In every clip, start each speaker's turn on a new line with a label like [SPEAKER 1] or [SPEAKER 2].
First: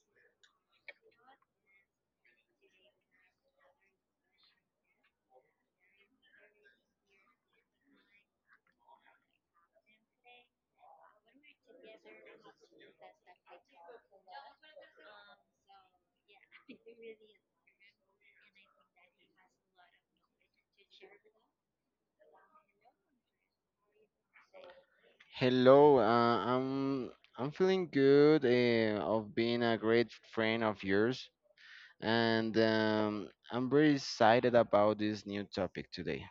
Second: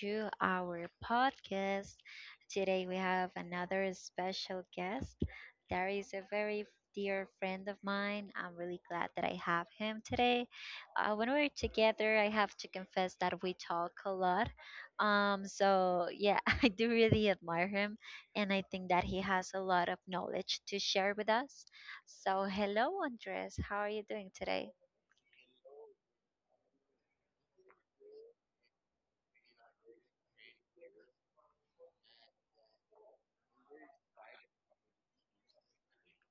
[SPEAKER 1] to our podcast. Today we have another special guest. There is a very dear friend of mine. I'm really glad that I have him today. When we're together, I have to confess that we talk a lot. I do really admire him, and I think that he has a lot of knowledge to share with us. So, hello, Andres. How are you doing today?
[SPEAKER 2] Hello, I'm I'm feeling good of being a great friend of yours, and I'm very excited about this new topic today.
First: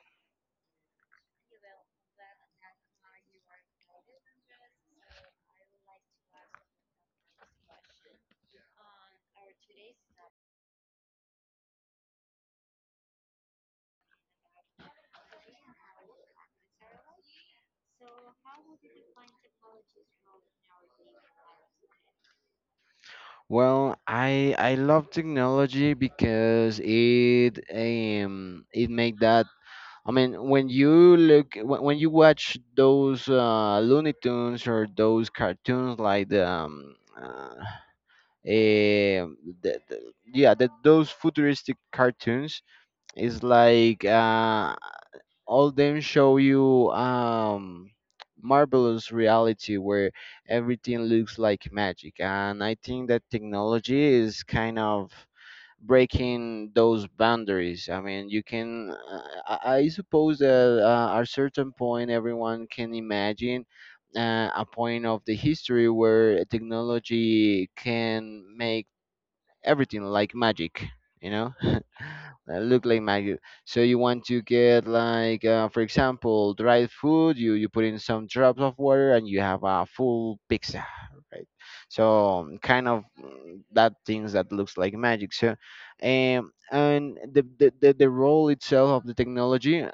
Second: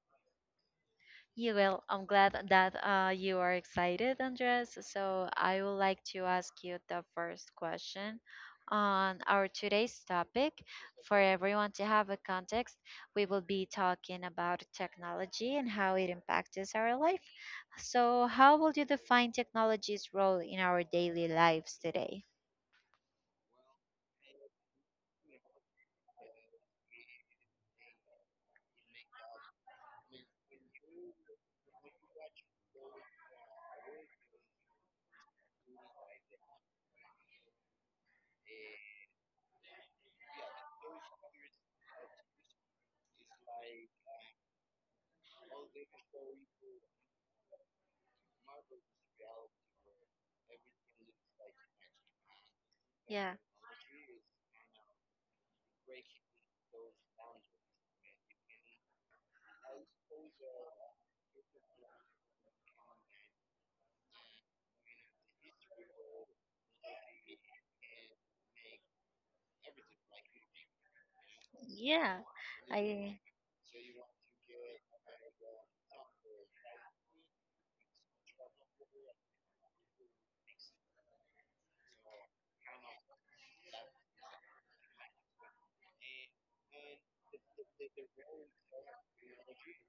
[SPEAKER 1] Yeah, well, I'm glad that you are excited, Andres. So I would like to ask you the first question on our today's topic. For everyone to have a context, we will be talking about technology and how it impacts our life. So, how would you define technology's role in our daily lives today?
[SPEAKER 2] Well, I love technology because it make that. I mean, when you watch those Looney Tunes or those cartoons like uh, eh, the, the, those futuristic cartoons. It's like all them show you marvelous reality where everything looks like magic, and I think that
[SPEAKER 1] Yeah,
[SPEAKER 2] technology is kind of breaking those boundaries. I mean, you can. I suppose that at a certain point, everyone can imagine. A point of the history where technology can make everything like magic, you know?
[SPEAKER 1] yeah,
[SPEAKER 2] Look like
[SPEAKER 1] I,
[SPEAKER 2] Maggi. So you want to get like, for example, dried food. You put in some drops of water and you have a full pizza, right? So kind of that things that looks like magic. So, and the role itself of the technology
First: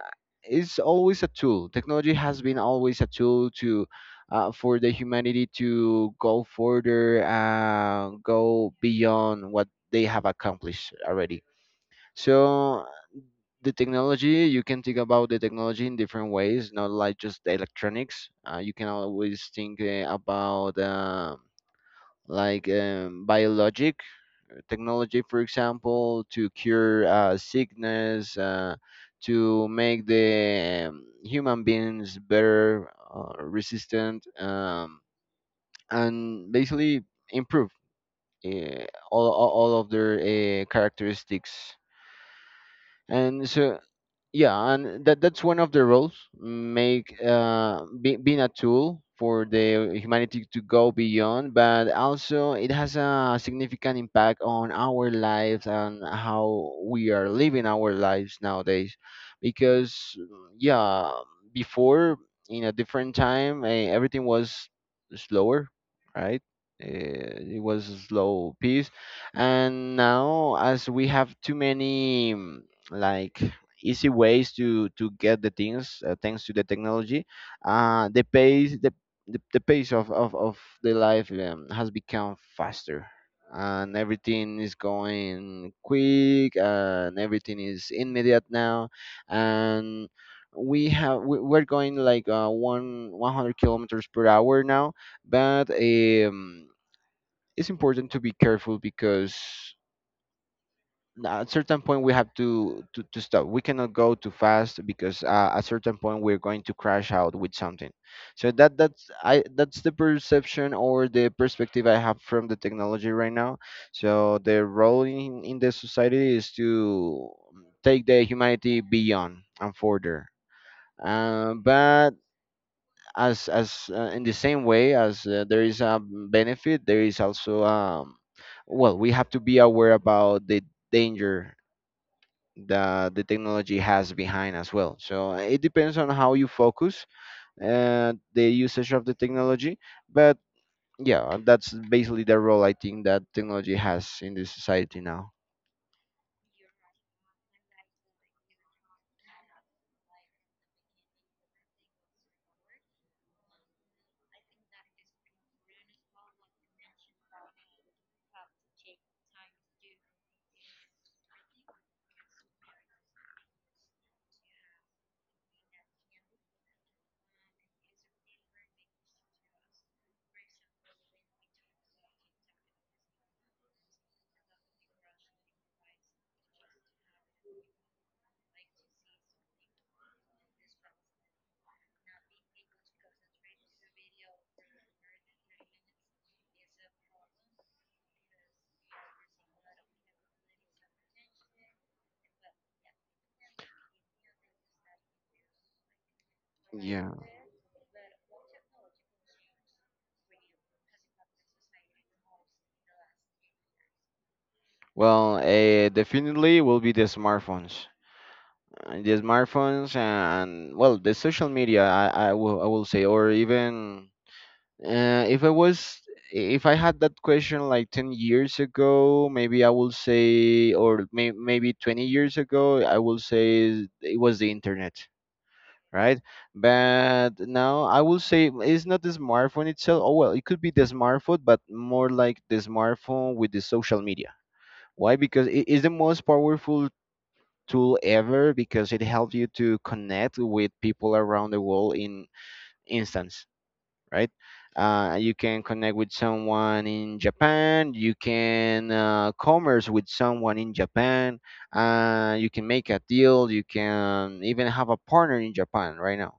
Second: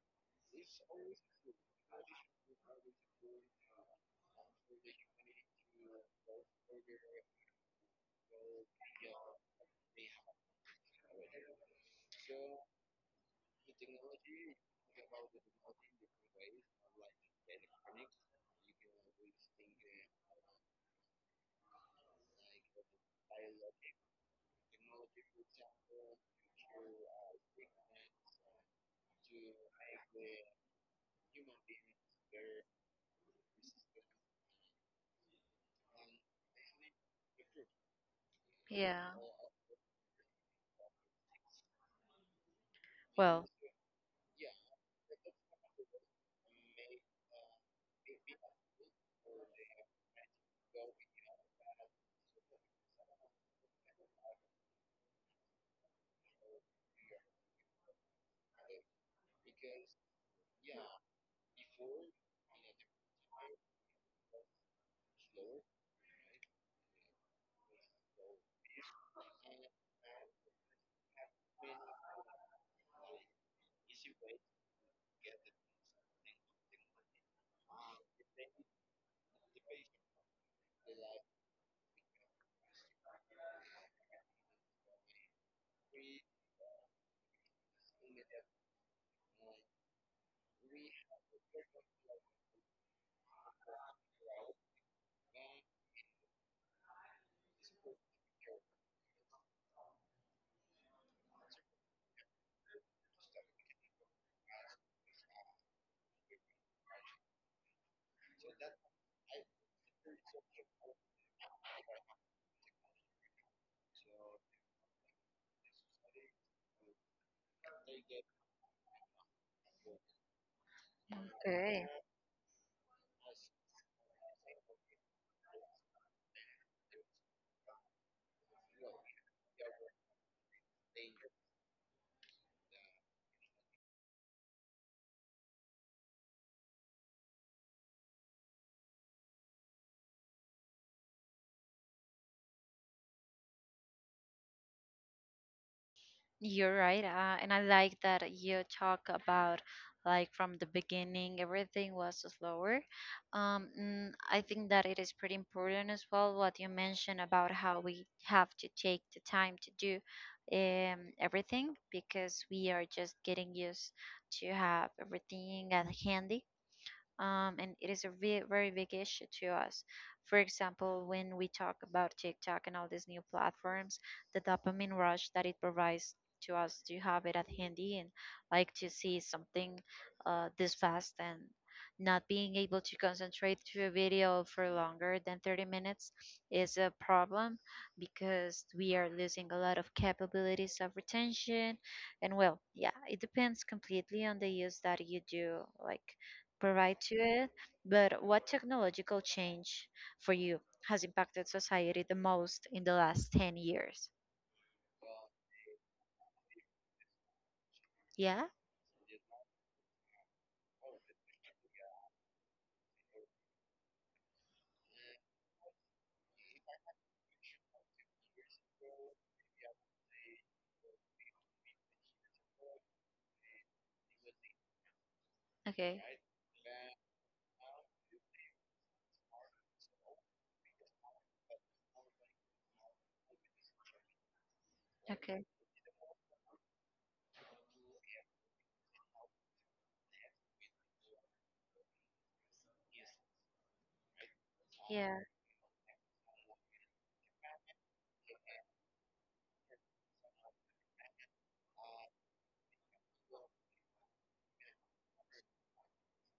[SPEAKER 2] is always a tool. Technology has been always a tool to. For the humanity to go further, go beyond what they have accomplished already. So the technology, you can think about the technology in different ways, not like just the electronics. You can always think about like biologic technology, for example, to cure sickness, to make the human beings better, resistant, and basically improve uh,
[SPEAKER 1] yeah.
[SPEAKER 2] all of their characteristics. And
[SPEAKER 1] Well,
[SPEAKER 2] so, yeah, and that's one of the roles, make being a tool for the humanity to go beyond. But also it has a significant impact on our lives and how we are living our lives nowadays because, yeah, before, in a different time, everything was slower, right? It was a slow pace, and now as we have too many, like, easy ways to get the things, thanks to the technology, uh the pace the the pace of, of the life has become faster, and everything is going quick and everything is immediate now, and we're going like one 100 kilometers per hour now. But it's important to be careful because now, at certain point, we have to, to stop. We cannot go too fast because at certain point we're going to crash out with something. So that's the perception or the perspective I have from the technology right now. So the role in the society is to take the humanity beyond and further,
[SPEAKER 1] okay.
[SPEAKER 2] but as in the same way as, there is a benefit, there is also, well, we have to be aware about the danger that the technology has behind as well. So it depends on how you focus and the usage of the technology. But yeah, that's basically the role I think that technology has in the society now.
[SPEAKER 1] You're right, and I like that you talk about from the beginning, everything was slower. I think that it is pretty important as well what you mentioned about how we have to take the time to do everything because we are just getting used to have everything at hand, and it is a very big issue to us. For example, when we talk about TikTok and all these new platforms, the dopamine rush that it provides to us to have it at handy and like to see something this fast and not being able to concentrate to a video for longer than 30 minutes is a problem because we are losing a lot of capabilities of retention, and well, yeah, it depends completely on the use that you do, like provide
[SPEAKER 2] Yeah.
[SPEAKER 1] to it. But what technological change for you has impacted society the most in the last 10 years?
[SPEAKER 2] Well, definitely will be the smartphones.
[SPEAKER 1] Yeah?
[SPEAKER 2] The smartphones and, well, the social media. I will say, or even, Uh, if I was, if I had that question like 10 years ago, maybe I will say, or maybe 20 years ago, I will say it was the internet,
[SPEAKER 1] Okay.
[SPEAKER 2] right? But now I will say it's not the smartphone itself. Oh, well, it could be the smartphone, but more like the smartphone with the social media. Why?
[SPEAKER 1] Okay.
[SPEAKER 2] Because it is the most powerful tool ever, because it helps you to connect with people around the world in instance, right?
[SPEAKER 1] Yeah.
[SPEAKER 2] You can connect with someone in Japan. You can commerce with someone in Japan. You can make a deal. You can even have a partner in Japan right now,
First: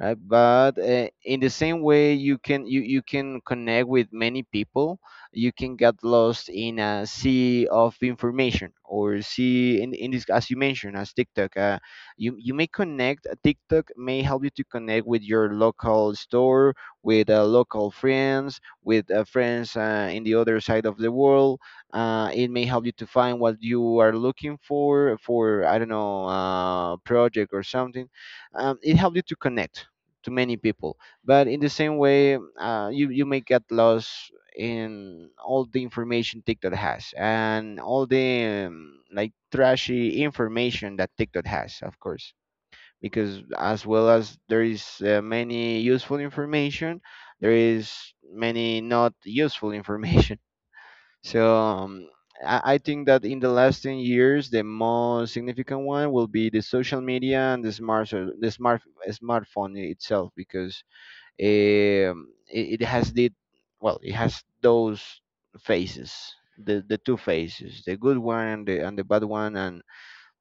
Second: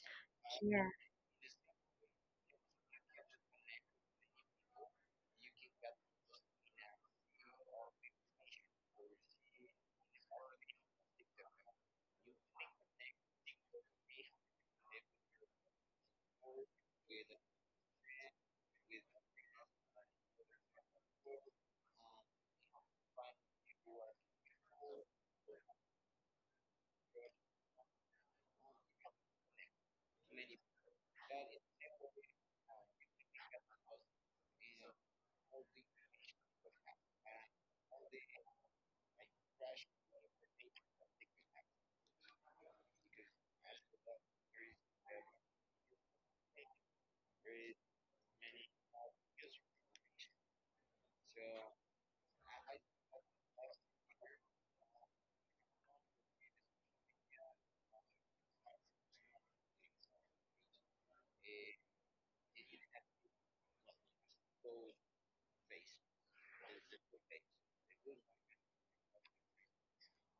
[SPEAKER 2] right? But
[SPEAKER 1] Yeah.
[SPEAKER 2] in the same way, you can connect with many people. You can get lost in a sea of information, or see in this as you mentioned as TikTok. You may connect. TikTok may help you to connect with your local store, with local friends, with friends in the other side of the world. It may help you to find what you are looking for I don't know project or something. It helps you to connect to many people. But in the same way, you may get lost in all the information TikTok has and all the like, trashy information that TikTok has, of course. Because as well as there is many useful information, there is many not useful information. So I think that in the last 10 years, the most significant one will be the social media and the smartphone itself, because it has the, well, it has those phases, the two phases, the good one and the bad one, and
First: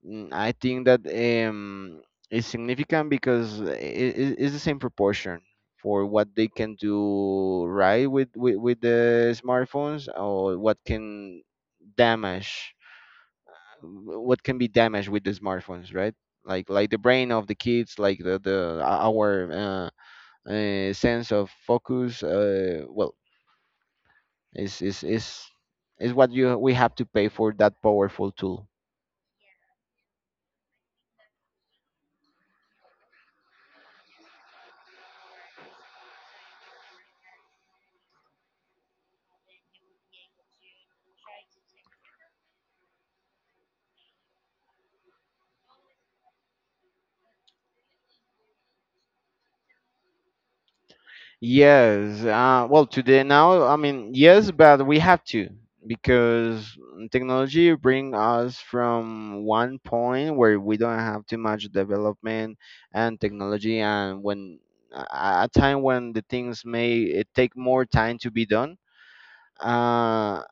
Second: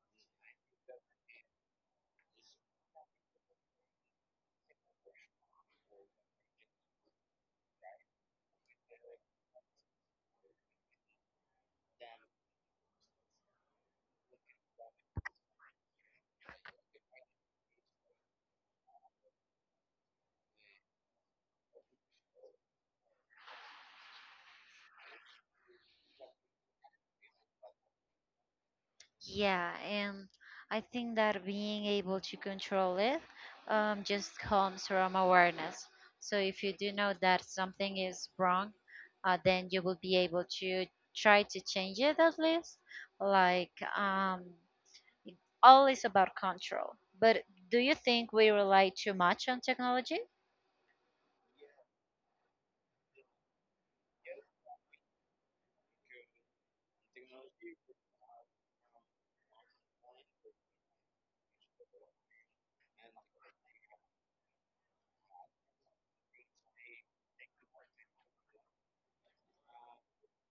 [SPEAKER 2] I think that is significant because it's the same proportion for what they can do right with, with the smartphones, or what can damage, what can be damaged with the smartphones, right? Like the brain of the kids, like the our, sense of focus, well, is is is is what you we have to pay for that powerful tool.
[SPEAKER 1] Yeah. And I think that being able to control it, just comes from awareness. So if you do know that something is wrong, then you will be able to try to change it at least. Like, um, It all is about control. But do you think we rely too much on technology?
[SPEAKER 2] Yes, well, today now, I mean, yes, but we have to, because technology bring us from one point where we don't have too much development and technology, and when a a time when the things may take more time to be done. Uh,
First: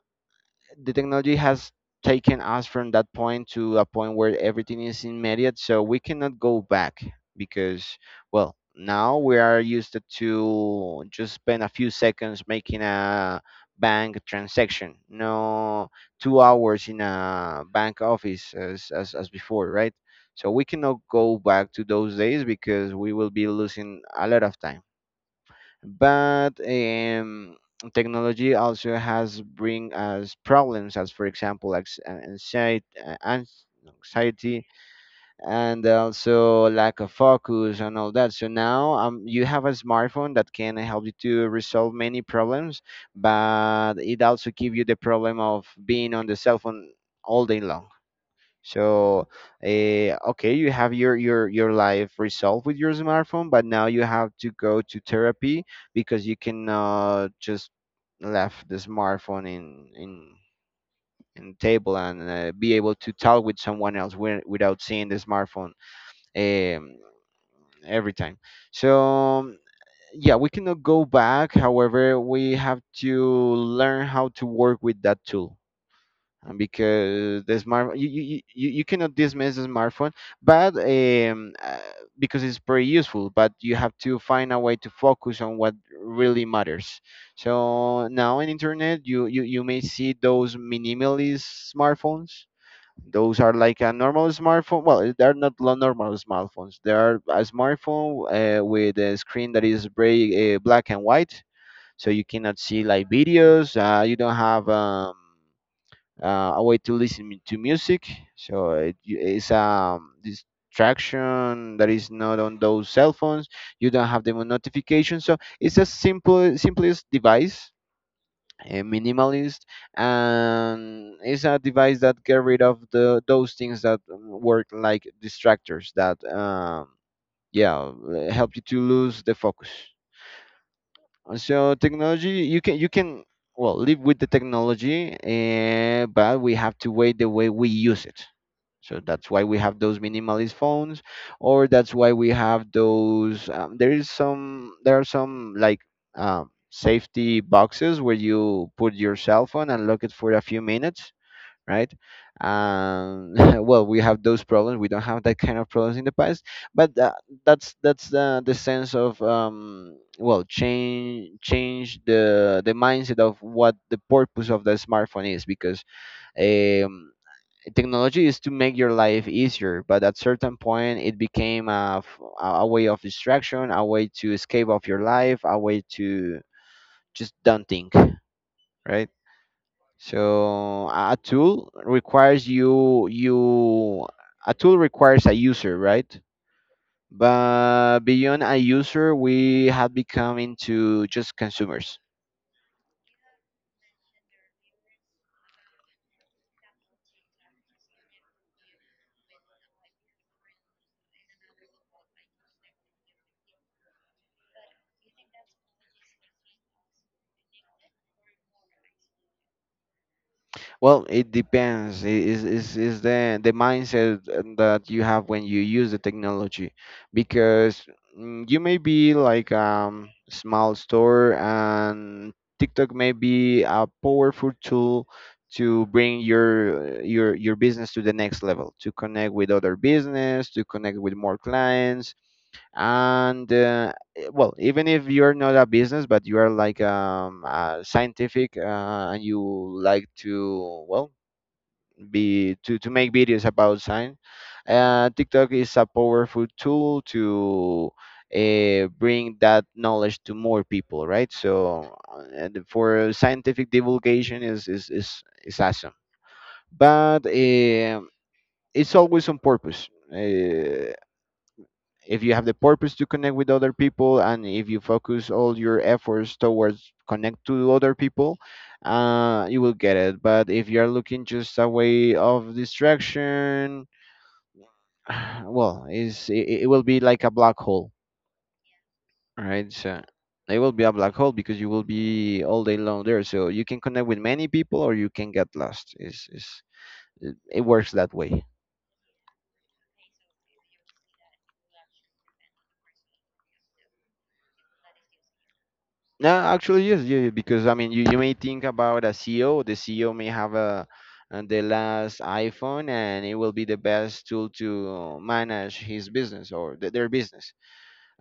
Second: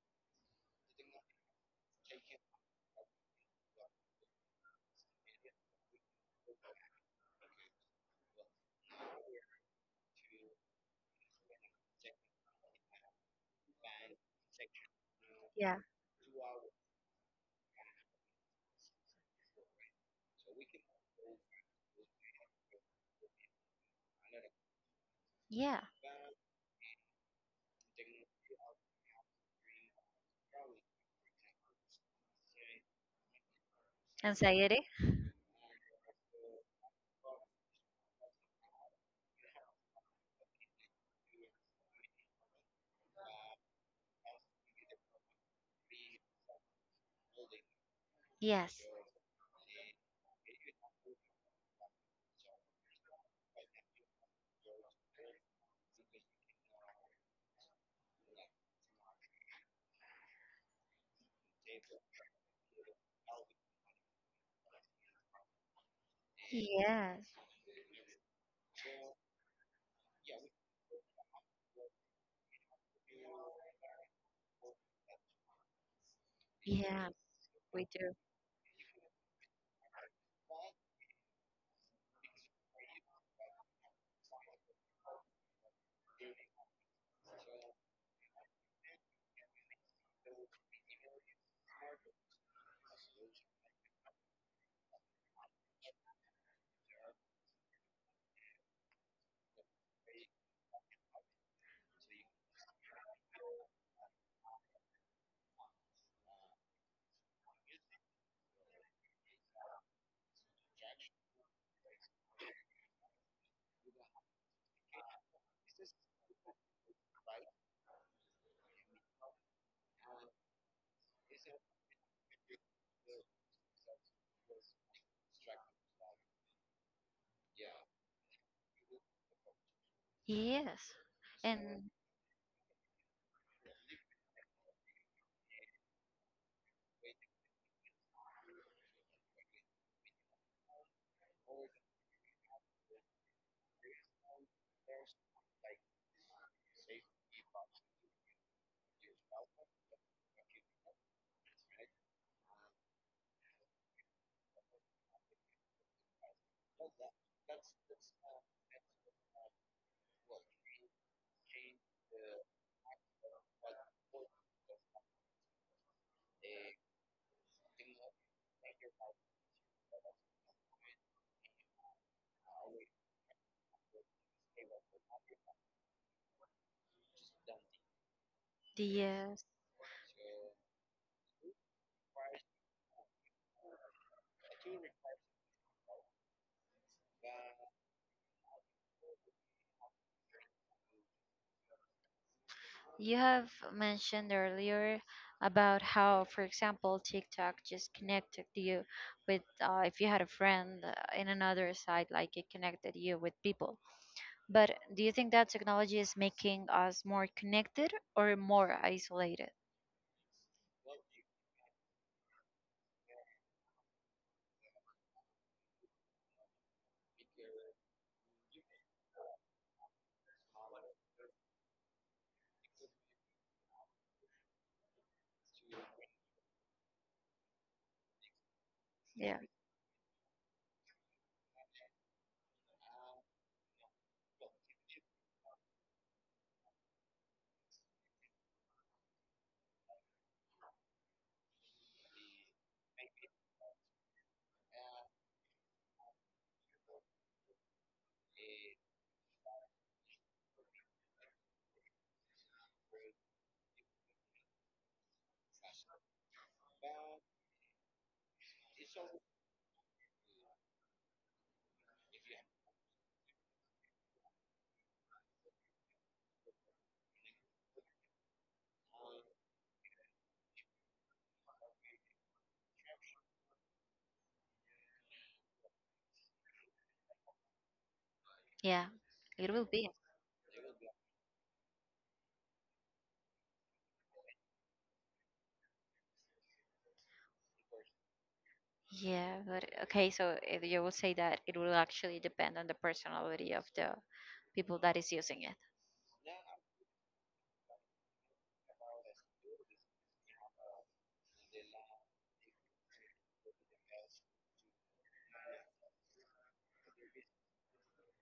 [SPEAKER 2] the technology has taken us from that point to a point where everything is immediate, so we cannot go back because, well, now we are used to just spend a few seconds making a bank transaction,
[SPEAKER 1] Yeah.
[SPEAKER 2] no 2 hours in a bank office, as, as before, right? So we cannot go back to those days because we will be losing a lot of time.
[SPEAKER 1] Yeah.
[SPEAKER 2] But technology also has bring us problems, as for example, like anxiety, uh, anxiety,
[SPEAKER 1] Anxiety?
[SPEAKER 2] and also lack of focus and all that. So now, you have a smartphone that can help you to resolve many problems, but it also give you the problem of being on the cell phone all day long.
[SPEAKER 1] Yes.
[SPEAKER 2] So, okay, you have your life resolved with your smartphone, but now you have to go to therapy because you cannot just left the smartphone in the table and be able to talk with someone else without seeing the smartphone um,
[SPEAKER 1] Yes.
[SPEAKER 2] every time. So. Yeah, we cannot go back. However, we have to learn how to work with that tool,
[SPEAKER 1] Yeah,
[SPEAKER 2] because the
[SPEAKER 1] we
[SPEAKER 2] smart you,
[SPEAKER 1] do.
[SPEAKER 2] you, you, you you cannot dismiss the smartphone. But because it's pretty useful, but you have to find a way to focus on what really matters. So now in internet, you may see those minimalist smartphones. Those are like a normal smartphone, well, they're not normal smartphones, they are a smartphone with a screen that is very black and white, so you cannot see like videos, you don't have a way to listen to music. So it's a distraction that is not on those cell phones. You don't have the notification. So it's a simple, simplest device, a minimalist, and it's a device that get rid of the those things that work like distractors that yeah, help you to lose the focus.
[SPEAKER 1] Yes.
[SPEAKER 2] So
[SPEAKER 1] And
[SPEAKER 2] technology, you can, well, live with the technology, but we have to weigh the way we use it. So that's why we have those minimalist phones, or that's why we have those. There is some there are some like safety boxes where you put your cell phone and lock it for a few minutes right? Um, well, we have those problems. We don't have that kind of problems in the past, but that's the sense of, well, change the mindset of what the purpose of the smartphone is, because um, technology is to make your life easier, but at certain point it became a way of distraction, a way to escape of your life, a way to just don't think, right?
[SPEAKER 1] yes.
[SPEAKER 2] So a tool requires a user, right? But beyond a user, we have become into just consumers.
[SPEAKER 1] You have mentioned earlier about how, for example, TikTok just connected you with, if you had a friend in another side, like it connected you with people. But do you think that technology is making us more connected or more isolated?
[SPEAKER 2] Well, it depends. Is the mindset that you have when you use the technology, because you may be like small store, and TikTok may be a powerful tool to bring your business to the next level, to connect
[SPEAKER 1] Yeah.
[SPEAKER 2] with other business, to connect with more clients, and well, even if you're not a business but you are like scientific and you like to, well, to make videos about science. Tiktok is a powerful tool to bring that knowledge to more people, right? So and for scientific divulgation is awesome. But it's always on purpose. If you have the purpose to connect with other people, and if you focus all your efforts towards connect to other people, you will get it. But if you are looking just a way of distraction well, it will be like a black hole.
[SPEAKER 1] Yeah, it will
[SPEAKER 2] Right,
[SPEAKER 1] be.
[SPEAKER 2] so it will be a black hole because you will be all day long there, so you can connect with many people or you can get lost. Is It it works that way.
[SPEAKER 1] Yeah, but okay, so if you will say that it will actually depend on the personality of the people that is using it.
[SPEAKER 2] No, actually, yes, yeah, yeah, because I mean, you may think about a CEO. The CEO may have a, the last iPhone, and it will be the best tool to manage his business or their business.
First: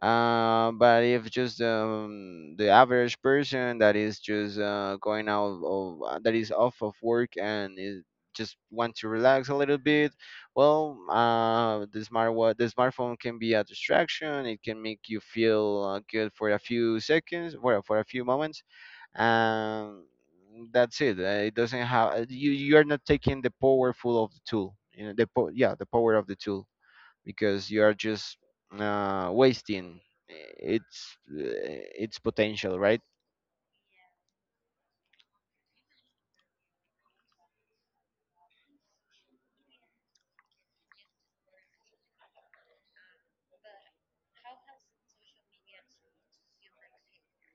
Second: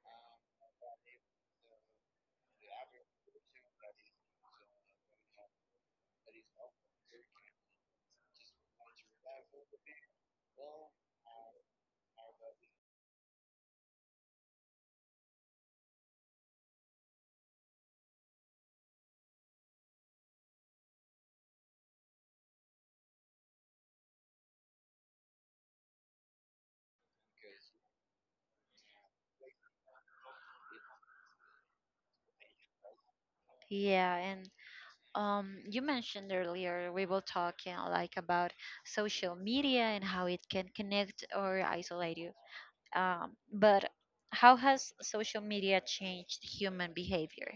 [SPEAKER 2] But if just the average person that is just going out of that is off of work and is just want to relax a little bit, well, the the smartphone can be a distraction. It can make you feel good for a few seconds, for a for a few moments, and that's it. It doesn't have you. You are not taking the powerful of the tool. You know yeah, the power of the tool, because you are just wasting its potential, right?
[SPEAKER 1] Yeah, and you mentioned earlier we were talking like about social media and how it can connect or isolate you. But how has social media changed human behavior?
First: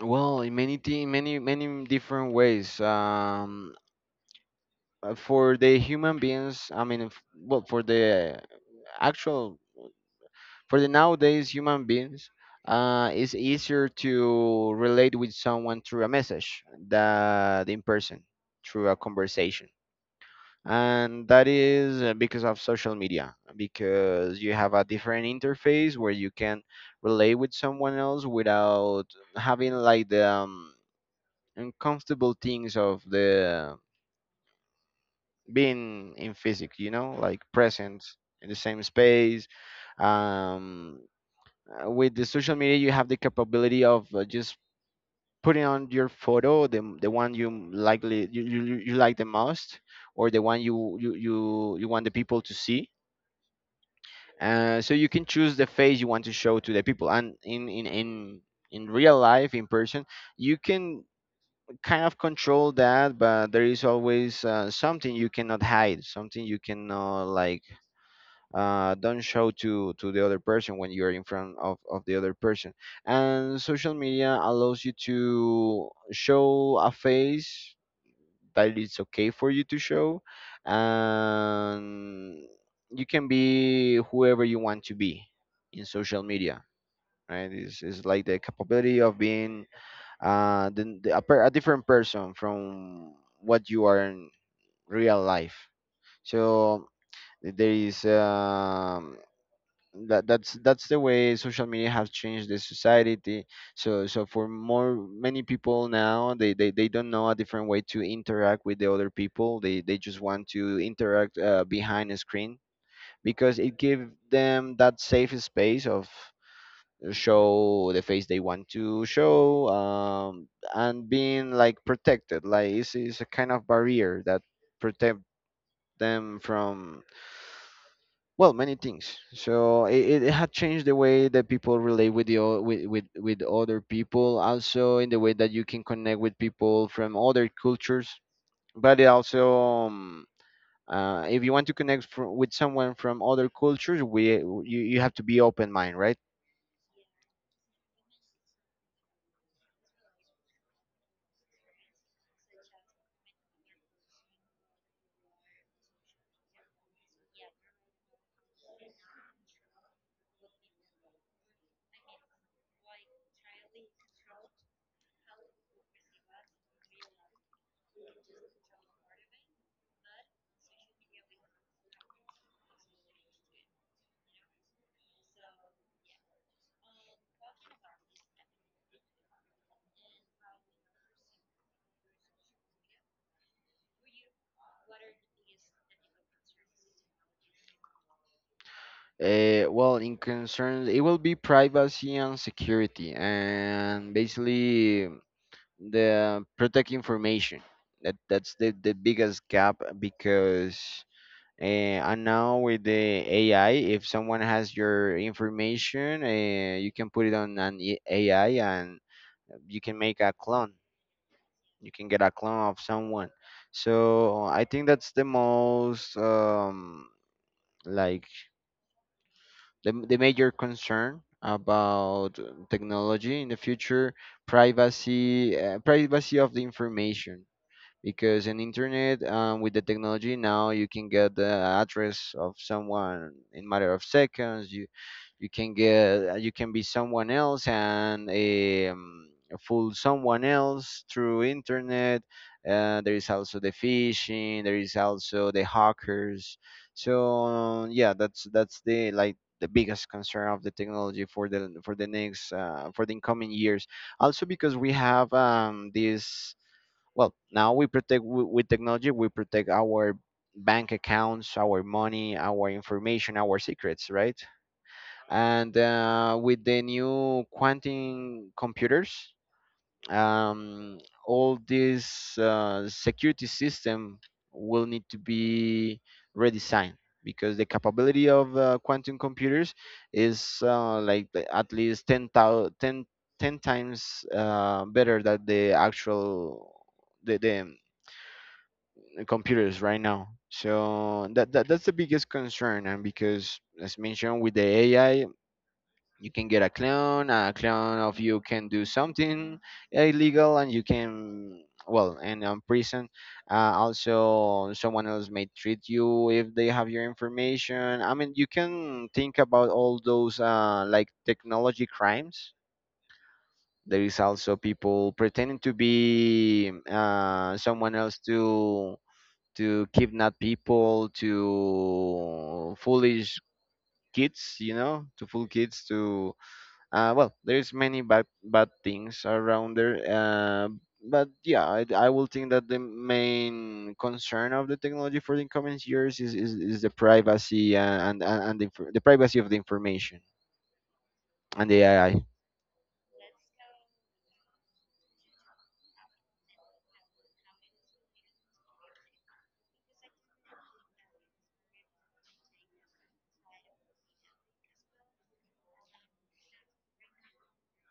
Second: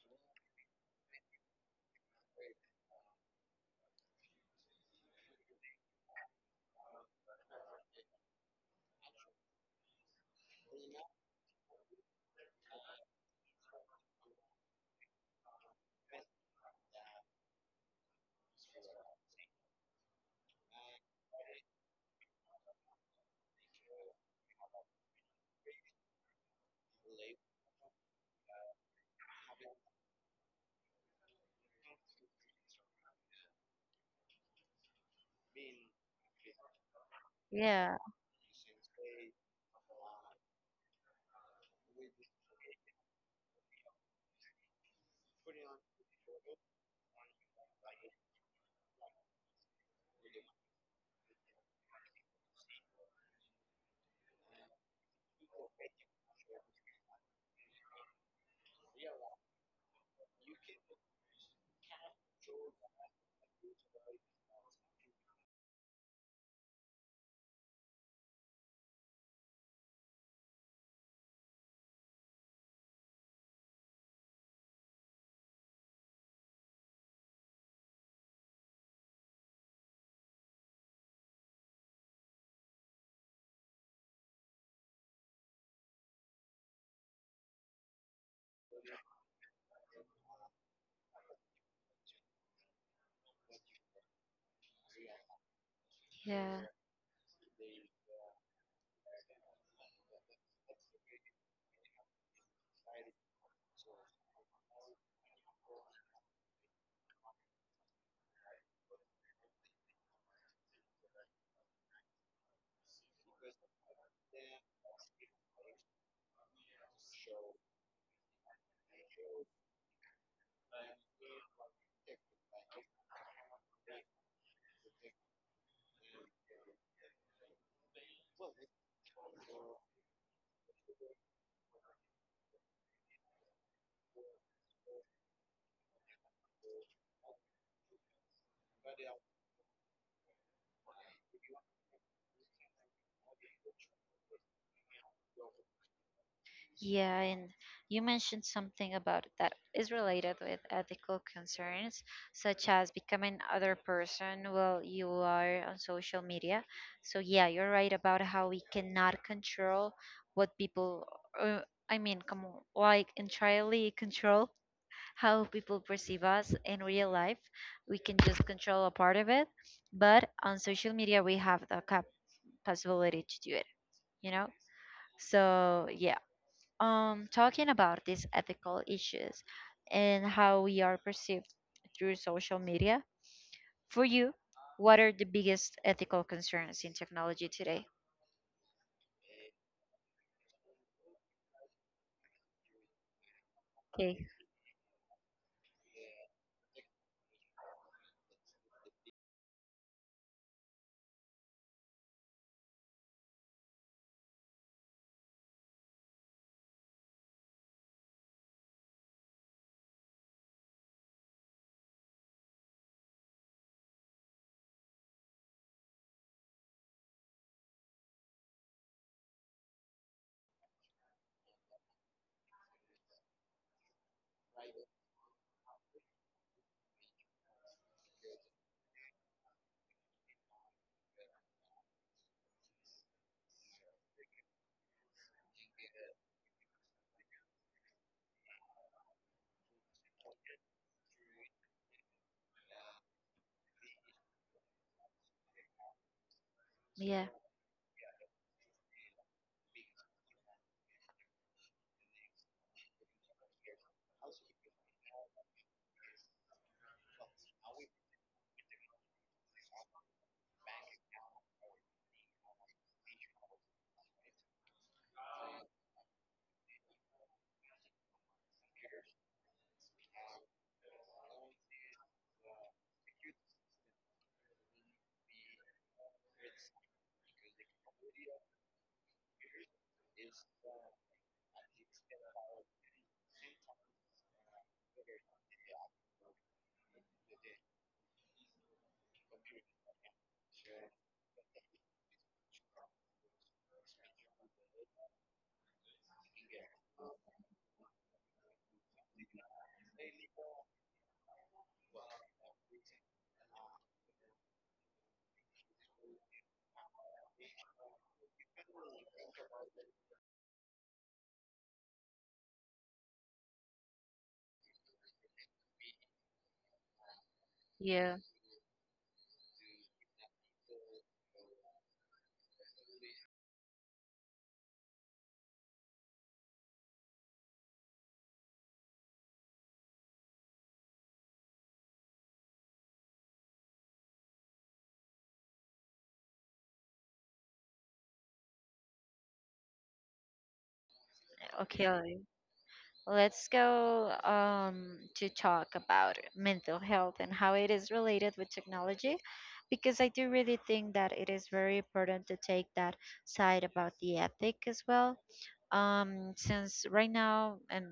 [SPEAKER 2] Well, in many many different ways. For the human beings, I mean, well, for the actual, for the nowadays human beings, it's easier to relate with someone through a message than in person, through a conversation. And that is because of social media, because you have a different interface where you can relate with someone else without having like the uncomfortable things of the being in physics, you know, like
[SPEAKER 1] Yeah.
[SPEAKER 2] present in the same space. um, with the social media you have the capability of just putting on your photo the one you likely you like the most, or the one you want the people to see. So you can choose the face you want to show to the people. And in real life, in person, you can kind of control that, but there is always something you cannot hide, something you cannot like don't show to the other person when you're in front of the other person. And social media allows you to show a face that it's okay for you to show, and you can be whoever you want to be in social media, right? It's like the capability of being a different person from what you are in real life.
[SPEAKER 1] Yeah.
[SPEAKER 2] So there is that's the way social media has changed the society. So for more many people now, they don't know a different way to interact with the other people. They just want to interact behind a screen, because it gives them that safe space of show the face they want to show. And being like protected, it's a kind of barrier that protect them from, well, many things. So it had changed the way that people relate with with other people, also in the way that you can connect with people from other cultures. But it also um, if you want to connect with someone from other cultures, we you have to be open mind, right?
[SPEAKER 1] Yeah, and you mentioned something about it that is related with ethical concerns, such as becoming other person while you are on social media. So yeah, you're right about how we cannot control what people, uh, come on, like entirely control how people perceive us in real life. We can just control a part of it, but on social media we have the possibility to do it. You know, so yeah, talking about these ethical issues and how we are perceived through social media. For you, what are the biggest ethical concerns in technology today?
[SPEAKER 2] Well, in concerns it will be privacy and security, and
[SPEAKER 1] Okay.
[SPEAKER 2] basically the protect information. That's the biggest gap, because and now with the AI, if someone has your information, you can put it on an AI and you can make a clone. You can get a clone of someone. So I think that's the most like the major concern about technology in the future. Privacy, privacy of the information, because in internet, with the technology now, you can get the address of someone in matter of seconds. You can get you can be someone else and fool someone else through internet. There is also the phishing, there is also the hackers.
[SPEAKER 1] Yeah.
[SPEAKER 2] So yeah, that's the, like, the biggest concern of the technology for the next for the incoming years. Also because we have this, well, now we protect with technology, we protect our bank accounts, our money, our information, our secrets, right? And with the new quantum computers, um, all this security system will need to be redesigned, because the capability of quantum computers is like at least 10 ten times better than the actual the computers right now. So that's the biggest concern. And because, as mentioned, with the AI, you can get a clone. A clone of you can do something illegal, and you can, well, and prison. Also, someone else may treat you if they have your information. I mean, you can think about all those like technology crimes. There is also people pretending to be someone
[SPEAKER 1] Yeah.
[SPEAKER 2] else to kidnap people, to foolish kids, you know, to fool kids, to well, there's many bad things around there. But yeah, I will think that the main concern of the technology for the coming years is the privacy and and the privacy of the information and the AI.
[SPEAKER 1] Okay. Let's go to talk about mental health and how it is related with technology, because I do really think that it is very important to take that side about the ethic as well. Since right now, and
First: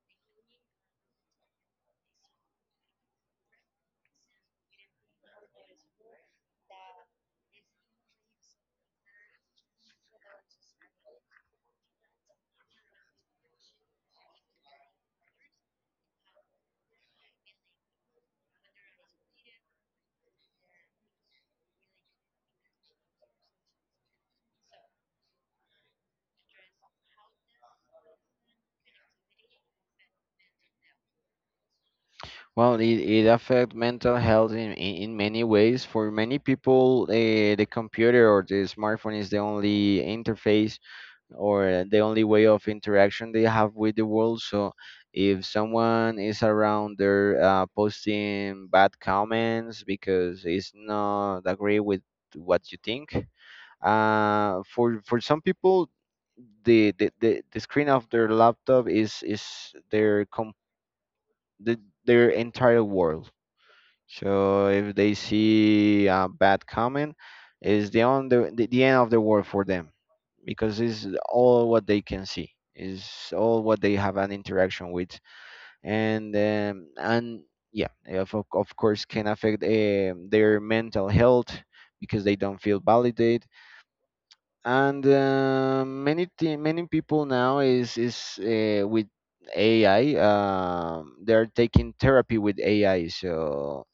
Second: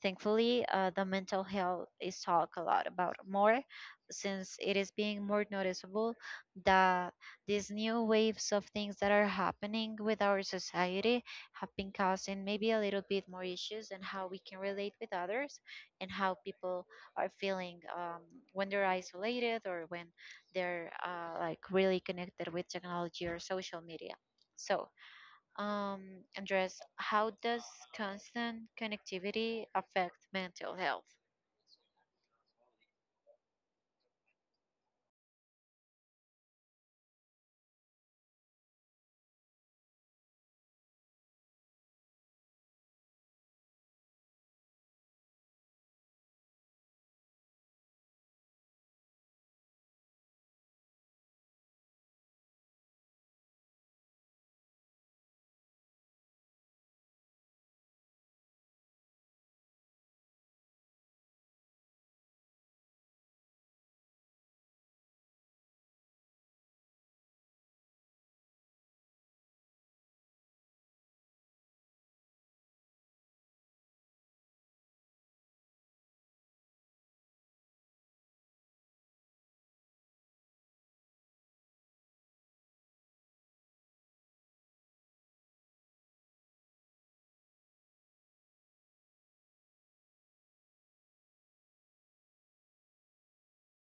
[SPEAKER 1] thankfully, the mental health is talked a lot about more, since it is being more noticeable that these new waves of things that are happening with our society have been causing maybe a little bit more issues and how we can relate with others and how people are feeling, when they're isolated or when they're like really connected with technology or social media. So, Andres, how does constant connectivity affect mental health?
[SPEAKER 2] Well, it affects mental health in many ways. For many people, the computer or the smartphone is the only interface or the only way of interaction they have with the world. So if someone is around there posting bad comments because it's not agree with what you think, for some people, the screen of their laptop is their the, their entire world. So if they see a bad comment, is on the end of the world for them, because it's all what they can see, is all what they have an interaction with. And yeah, of course can affect their mental health, because they don't feel validated. And many many people now is with AI, they are taking therapy with AI. So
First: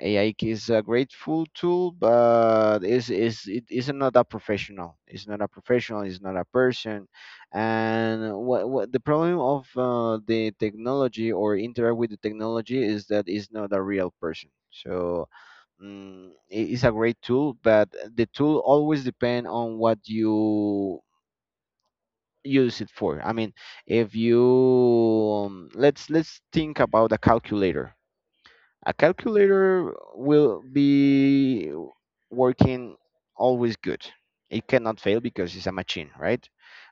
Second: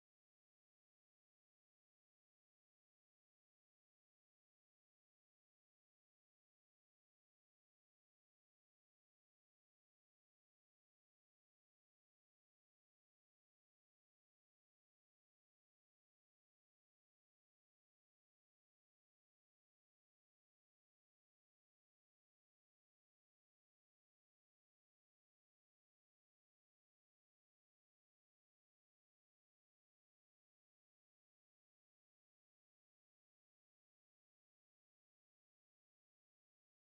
[SPEAKER 2] AI is a grateful tool, but is it is not a professional. It's not a professional. It's not a person. And what the problem of the technology or interact with the technology is that it's not a real person. So it is a great tool, but the tool always depend on what you use it for. I mean, if you let's think about a calculator. A calculator will be working always good. It cannot fail because it's a machine, right?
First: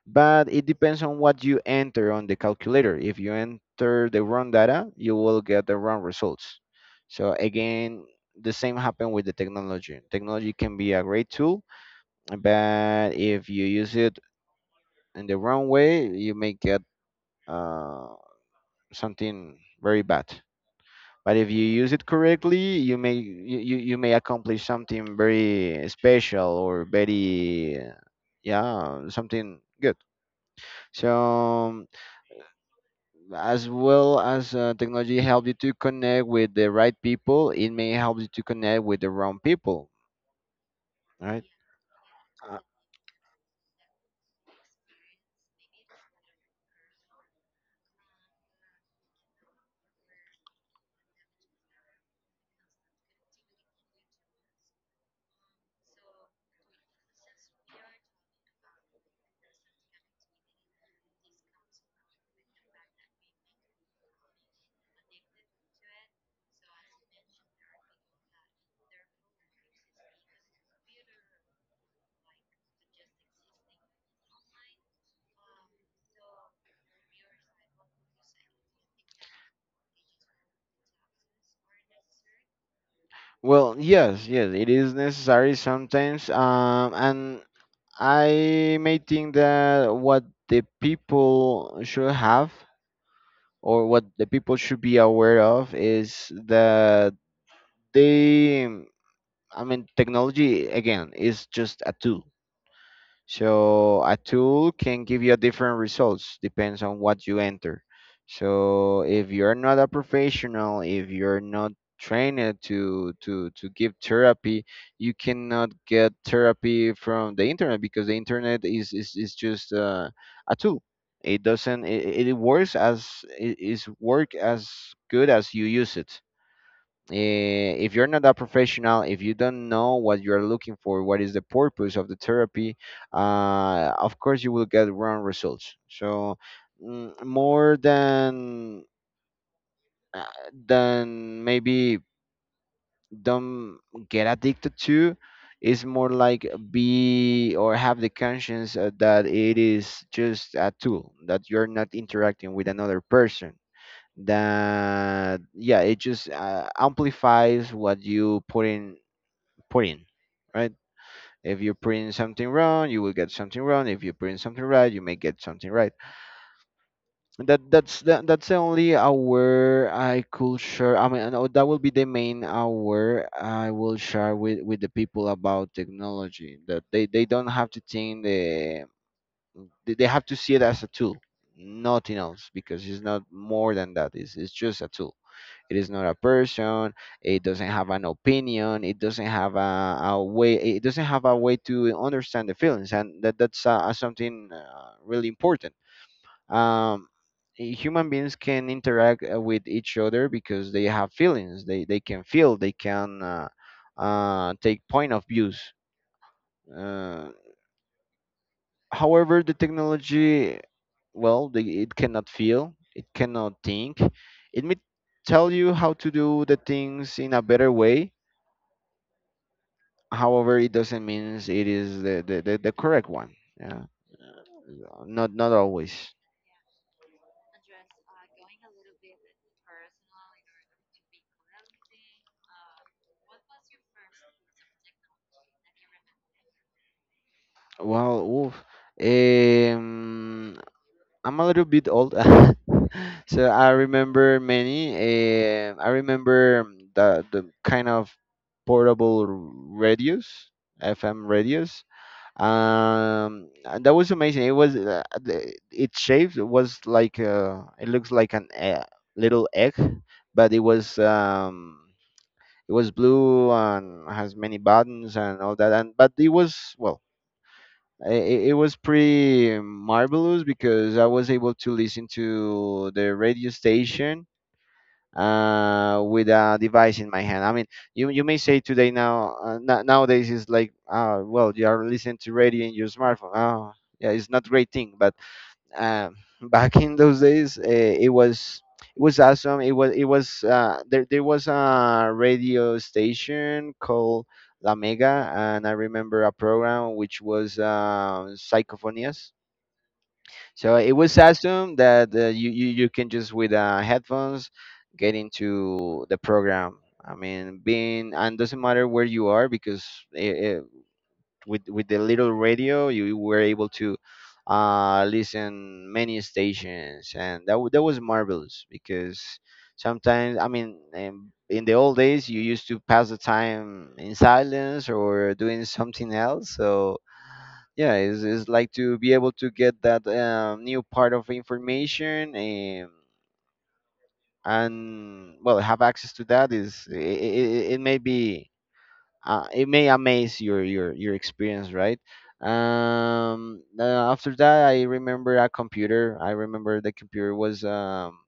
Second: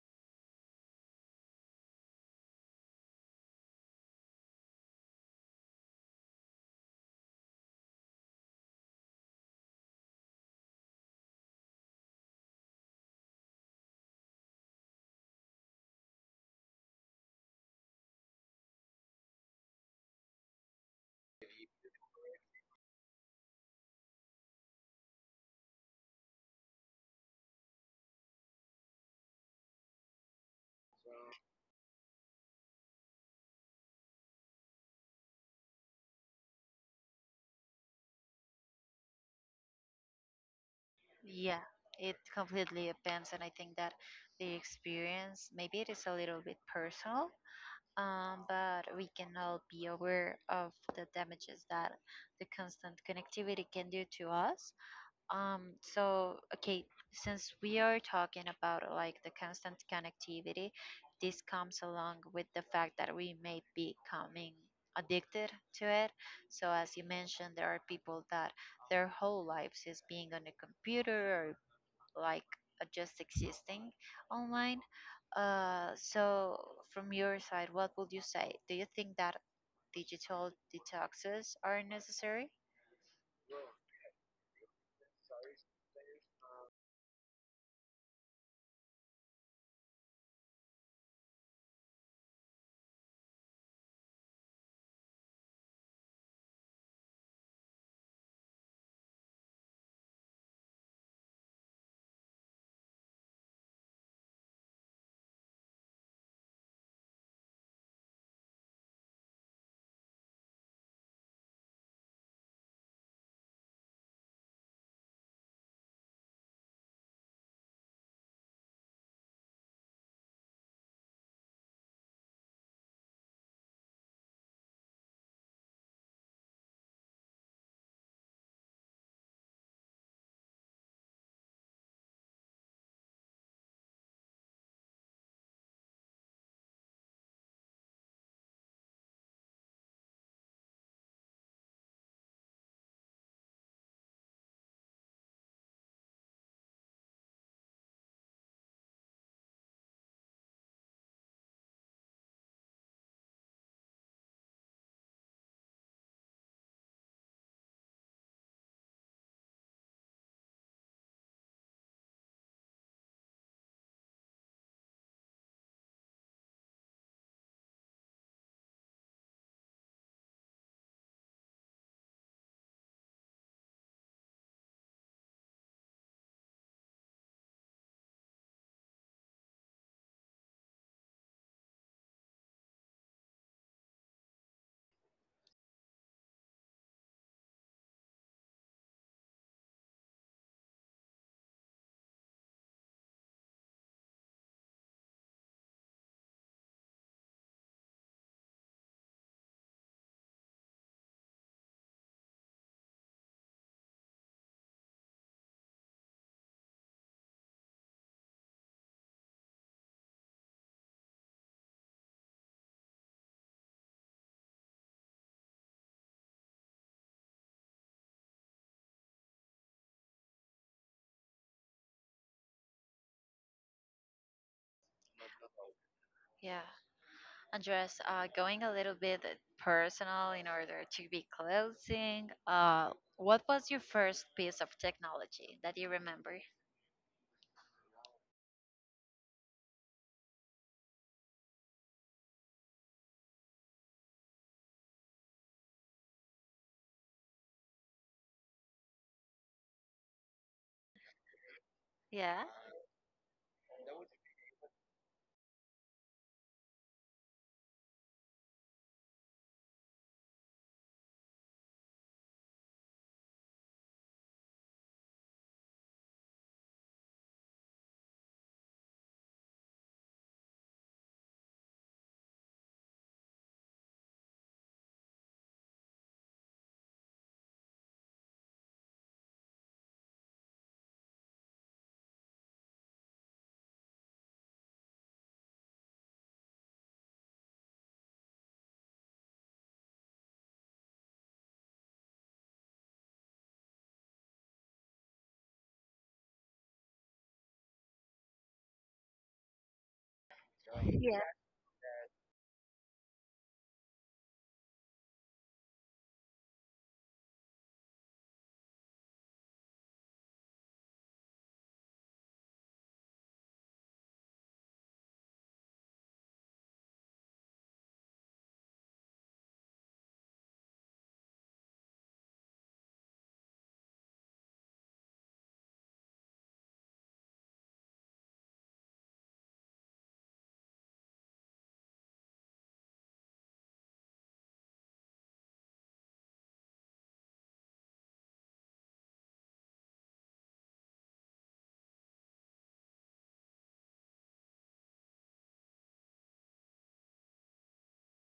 [SPEAKER 2] But it depends on what you enter on the calculator. If you enter the wrong data, you will get the wrong results. So again, the same happened with the technology. Technology can be a great tool, but if you use it in the wrong way, you may get uh, something very bad. But if you use it correctly, you you may accomplish something very special or very yeah, something good. So as well as technology helps you to connect with the right people, it may help you to connect with the wrong people, right?
[SPEAKER 1] Yeah, it
[SPEAKER 2] Uh,
[SPEAKER 1] completely depends, and I think that the experience maybe it is a little bit personal, but we can all be aware of the damages that the constant connectivity can do to us. So okay, since we are talking about like the constant connectivity, this comes along with the fact that we may be becoming addicted to it. So as you mentioned, there are people that their whole lives is being on a computer or like just existing online. So from your side, what would you say? Do you think that digital detoxes are necessary?
[SPEAKER 2] well, yes, yes, it is necessary sometimes, and I may think that what the people should have, or what the people should be aware of, is that they, I mean, technology again is just a tool. So a tool can give you different results depends on what you enter. So if you're not a professional, if you're not trained to give therapy, you cannot get therapy from the internet, because the internet is just a tool. It doesn't it works as it is work as good as you use it. If you're not a professional, if you don't know what you're looking for, what is the purpose of the therapy, of course you will get wrong results. So more than uh, maybe don't get addicted to, is more like be or have the conscience that it is just a tool, that you're not interacting with another person, that yeah, it just amplifies what you put in putting, right? If you print something wrong, you will get something wrong. If you print something right, you may get something right. And that's the only hour I could share. I mean, that will be the main hour I will share with the people about technology. That they don't have to think the They have to see it as a tool, nothing else, because it's not more than that. It's just a tool. It is not a person. It doesn't have an opinion. It doesn't have a way. It doesn't have a way to understand the feelings, and that's something really important. Um, Human beings can interact with each other because they have feelings. They can feel. They can take point of views. Uh, However, the technology, well, it cannot feel. It cannot think. It may tell you how to do the things in a better way. However, it doesn't mean it is the, the correct one. Yeah. Not always.
[SPEAKER 1] Yeah. Andres, going a little bit personal in order to be closing, what was your first piece of technology that you remember?
[SPEAKER 2] Well, oof. Um, I'm a little bit old, so I remember many. I remember the kind of portable radios, FM radios.
[SPEAKER 1] Yeah?
[SPEAKER 2] And that was amazing. It was, its shape was like, it looks like an e- little egg, but it was, it was blue and has many buttons and all that, and but it was, well, it was pretty marvelous because I was able to listen to the radio station with a device in my hand. I mean, you may say today, now, nowadays is like, uh, well, you are listening to radio in your smartphone. Oh yeah, it's not great thing. But um, back in those days, it was, it was awesome. It was, it was, there was a radio station called La Mega, and I remember a program which was, Psychophonias. So it was
[SPEAKER 1] Yeah.
[SPEAKER 2] awesome that, you you can just with, headphones get into the program. I mean, being, and doesn't matter where you are, because eh, eh, with the little radio you were able to listen many stations, and that was marvelous because sometimes, I mean, in the old days you used to pass the time in silence or doing something else. So yeah, it's like to be able to get that, new part of information, and well, have access to that is, it may be, it may amaze your experience, right? After that, I remember a computer. I remember the computer was, um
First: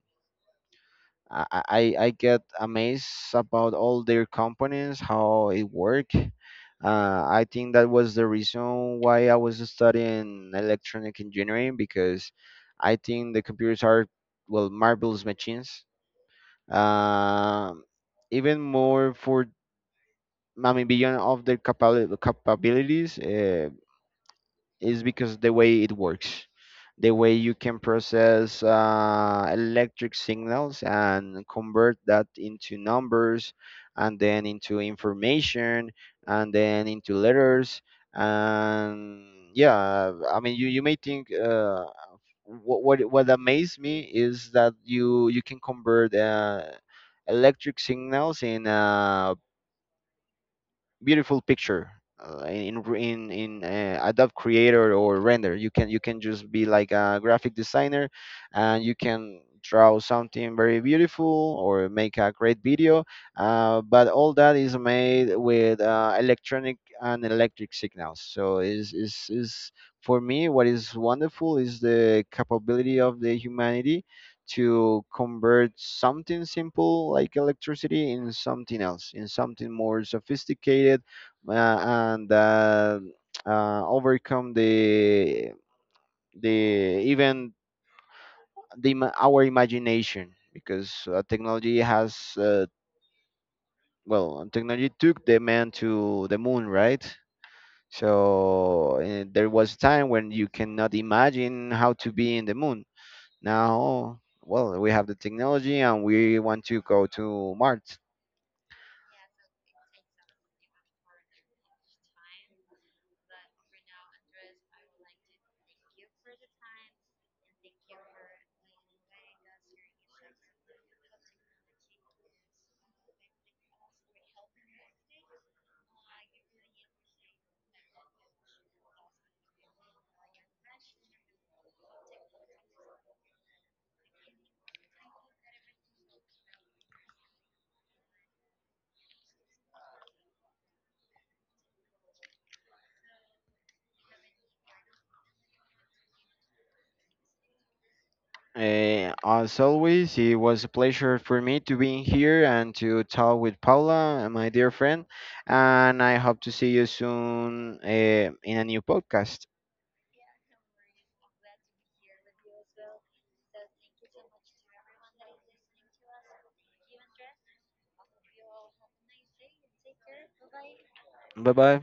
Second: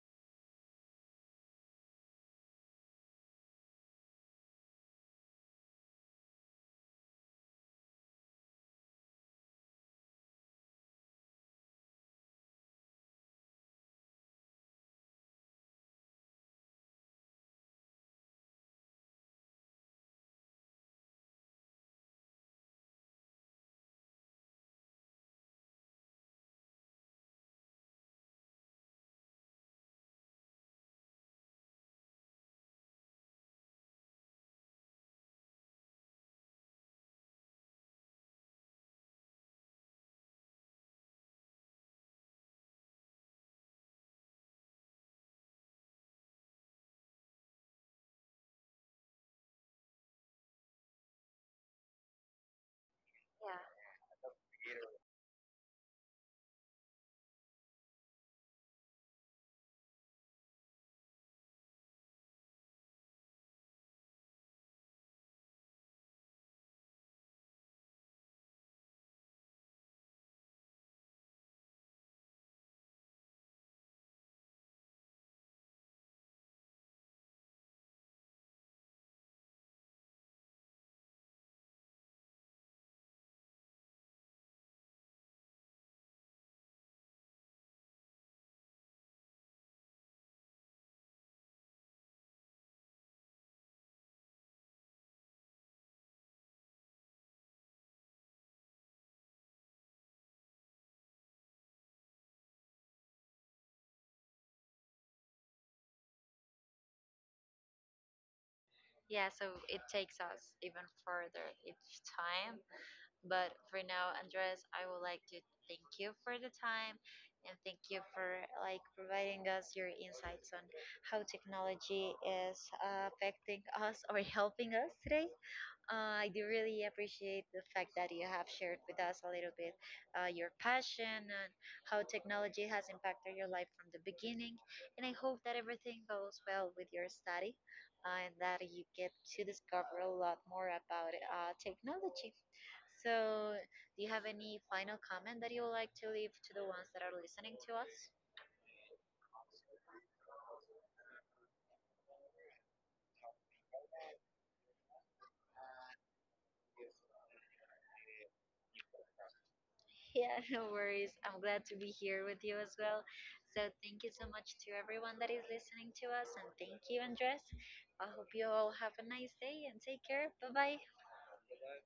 [SPEAKER 2] i i, I get amazed about all their components, how it work. Uh, I think that was the reason why I was studying electronic engineering, because I think the computers are, well, marvelous machines. Um Even more for, I mean, beyond of their capabilities, is because the way it works, the way you can process, electric signals and convert that into numbers, and then into information, and then into letters, and yeah, I mean, you may think. What amazed me is that you can convert, electric signals in, beautiful picture, in in in
[SPEAKER 1] Yeah.
[SPEAKER 2] uh, Adobe Creator or Render. You can just be like a graphic designer, and you can draw something very beautiful or make a great video. But all that is made with, electronic and electric signals. So is for me, what is wonderful is the capability of the humanity to convert something simple like electricity in something else, in something more sophisticated, uh, and overcome the even the our imagination, because, technology has, well, technology took the man to the moon, right? So, there was a time when you cannot imagine how to be in the moon. Now, well, we have the technology and we want to go to Mars.
[SPEAKER 1] Yeah, so it takes us even further each time. But for now, Andres, I would like to thank you for the time and thank you for like providing us your insights on how technology is affecting us or helping us today. I do really appreciate the fact that you have shared with us a little bit your passion and how technology has impacted your life from the beginning. And I hope that everything goes well with your study, and that you get to discover a lot more about technology. So, do you have any final comment that you would like to leave to the ones that are listening to us?
[SPEAKER 2] Eh, as always, it was a pleasure for me to be here and to talk with Paula, my dear friend. And I hope to see you soon, in a new podcast.
[SPEAKER 1] Yeah, no worries. I'm glad to be here with you as well. So, thank you so much to everyone that is listening to us, and thank you, Andres. I hope you all have a nice day and take care. Bye bye.
[SPEAKER 2] Bye bye.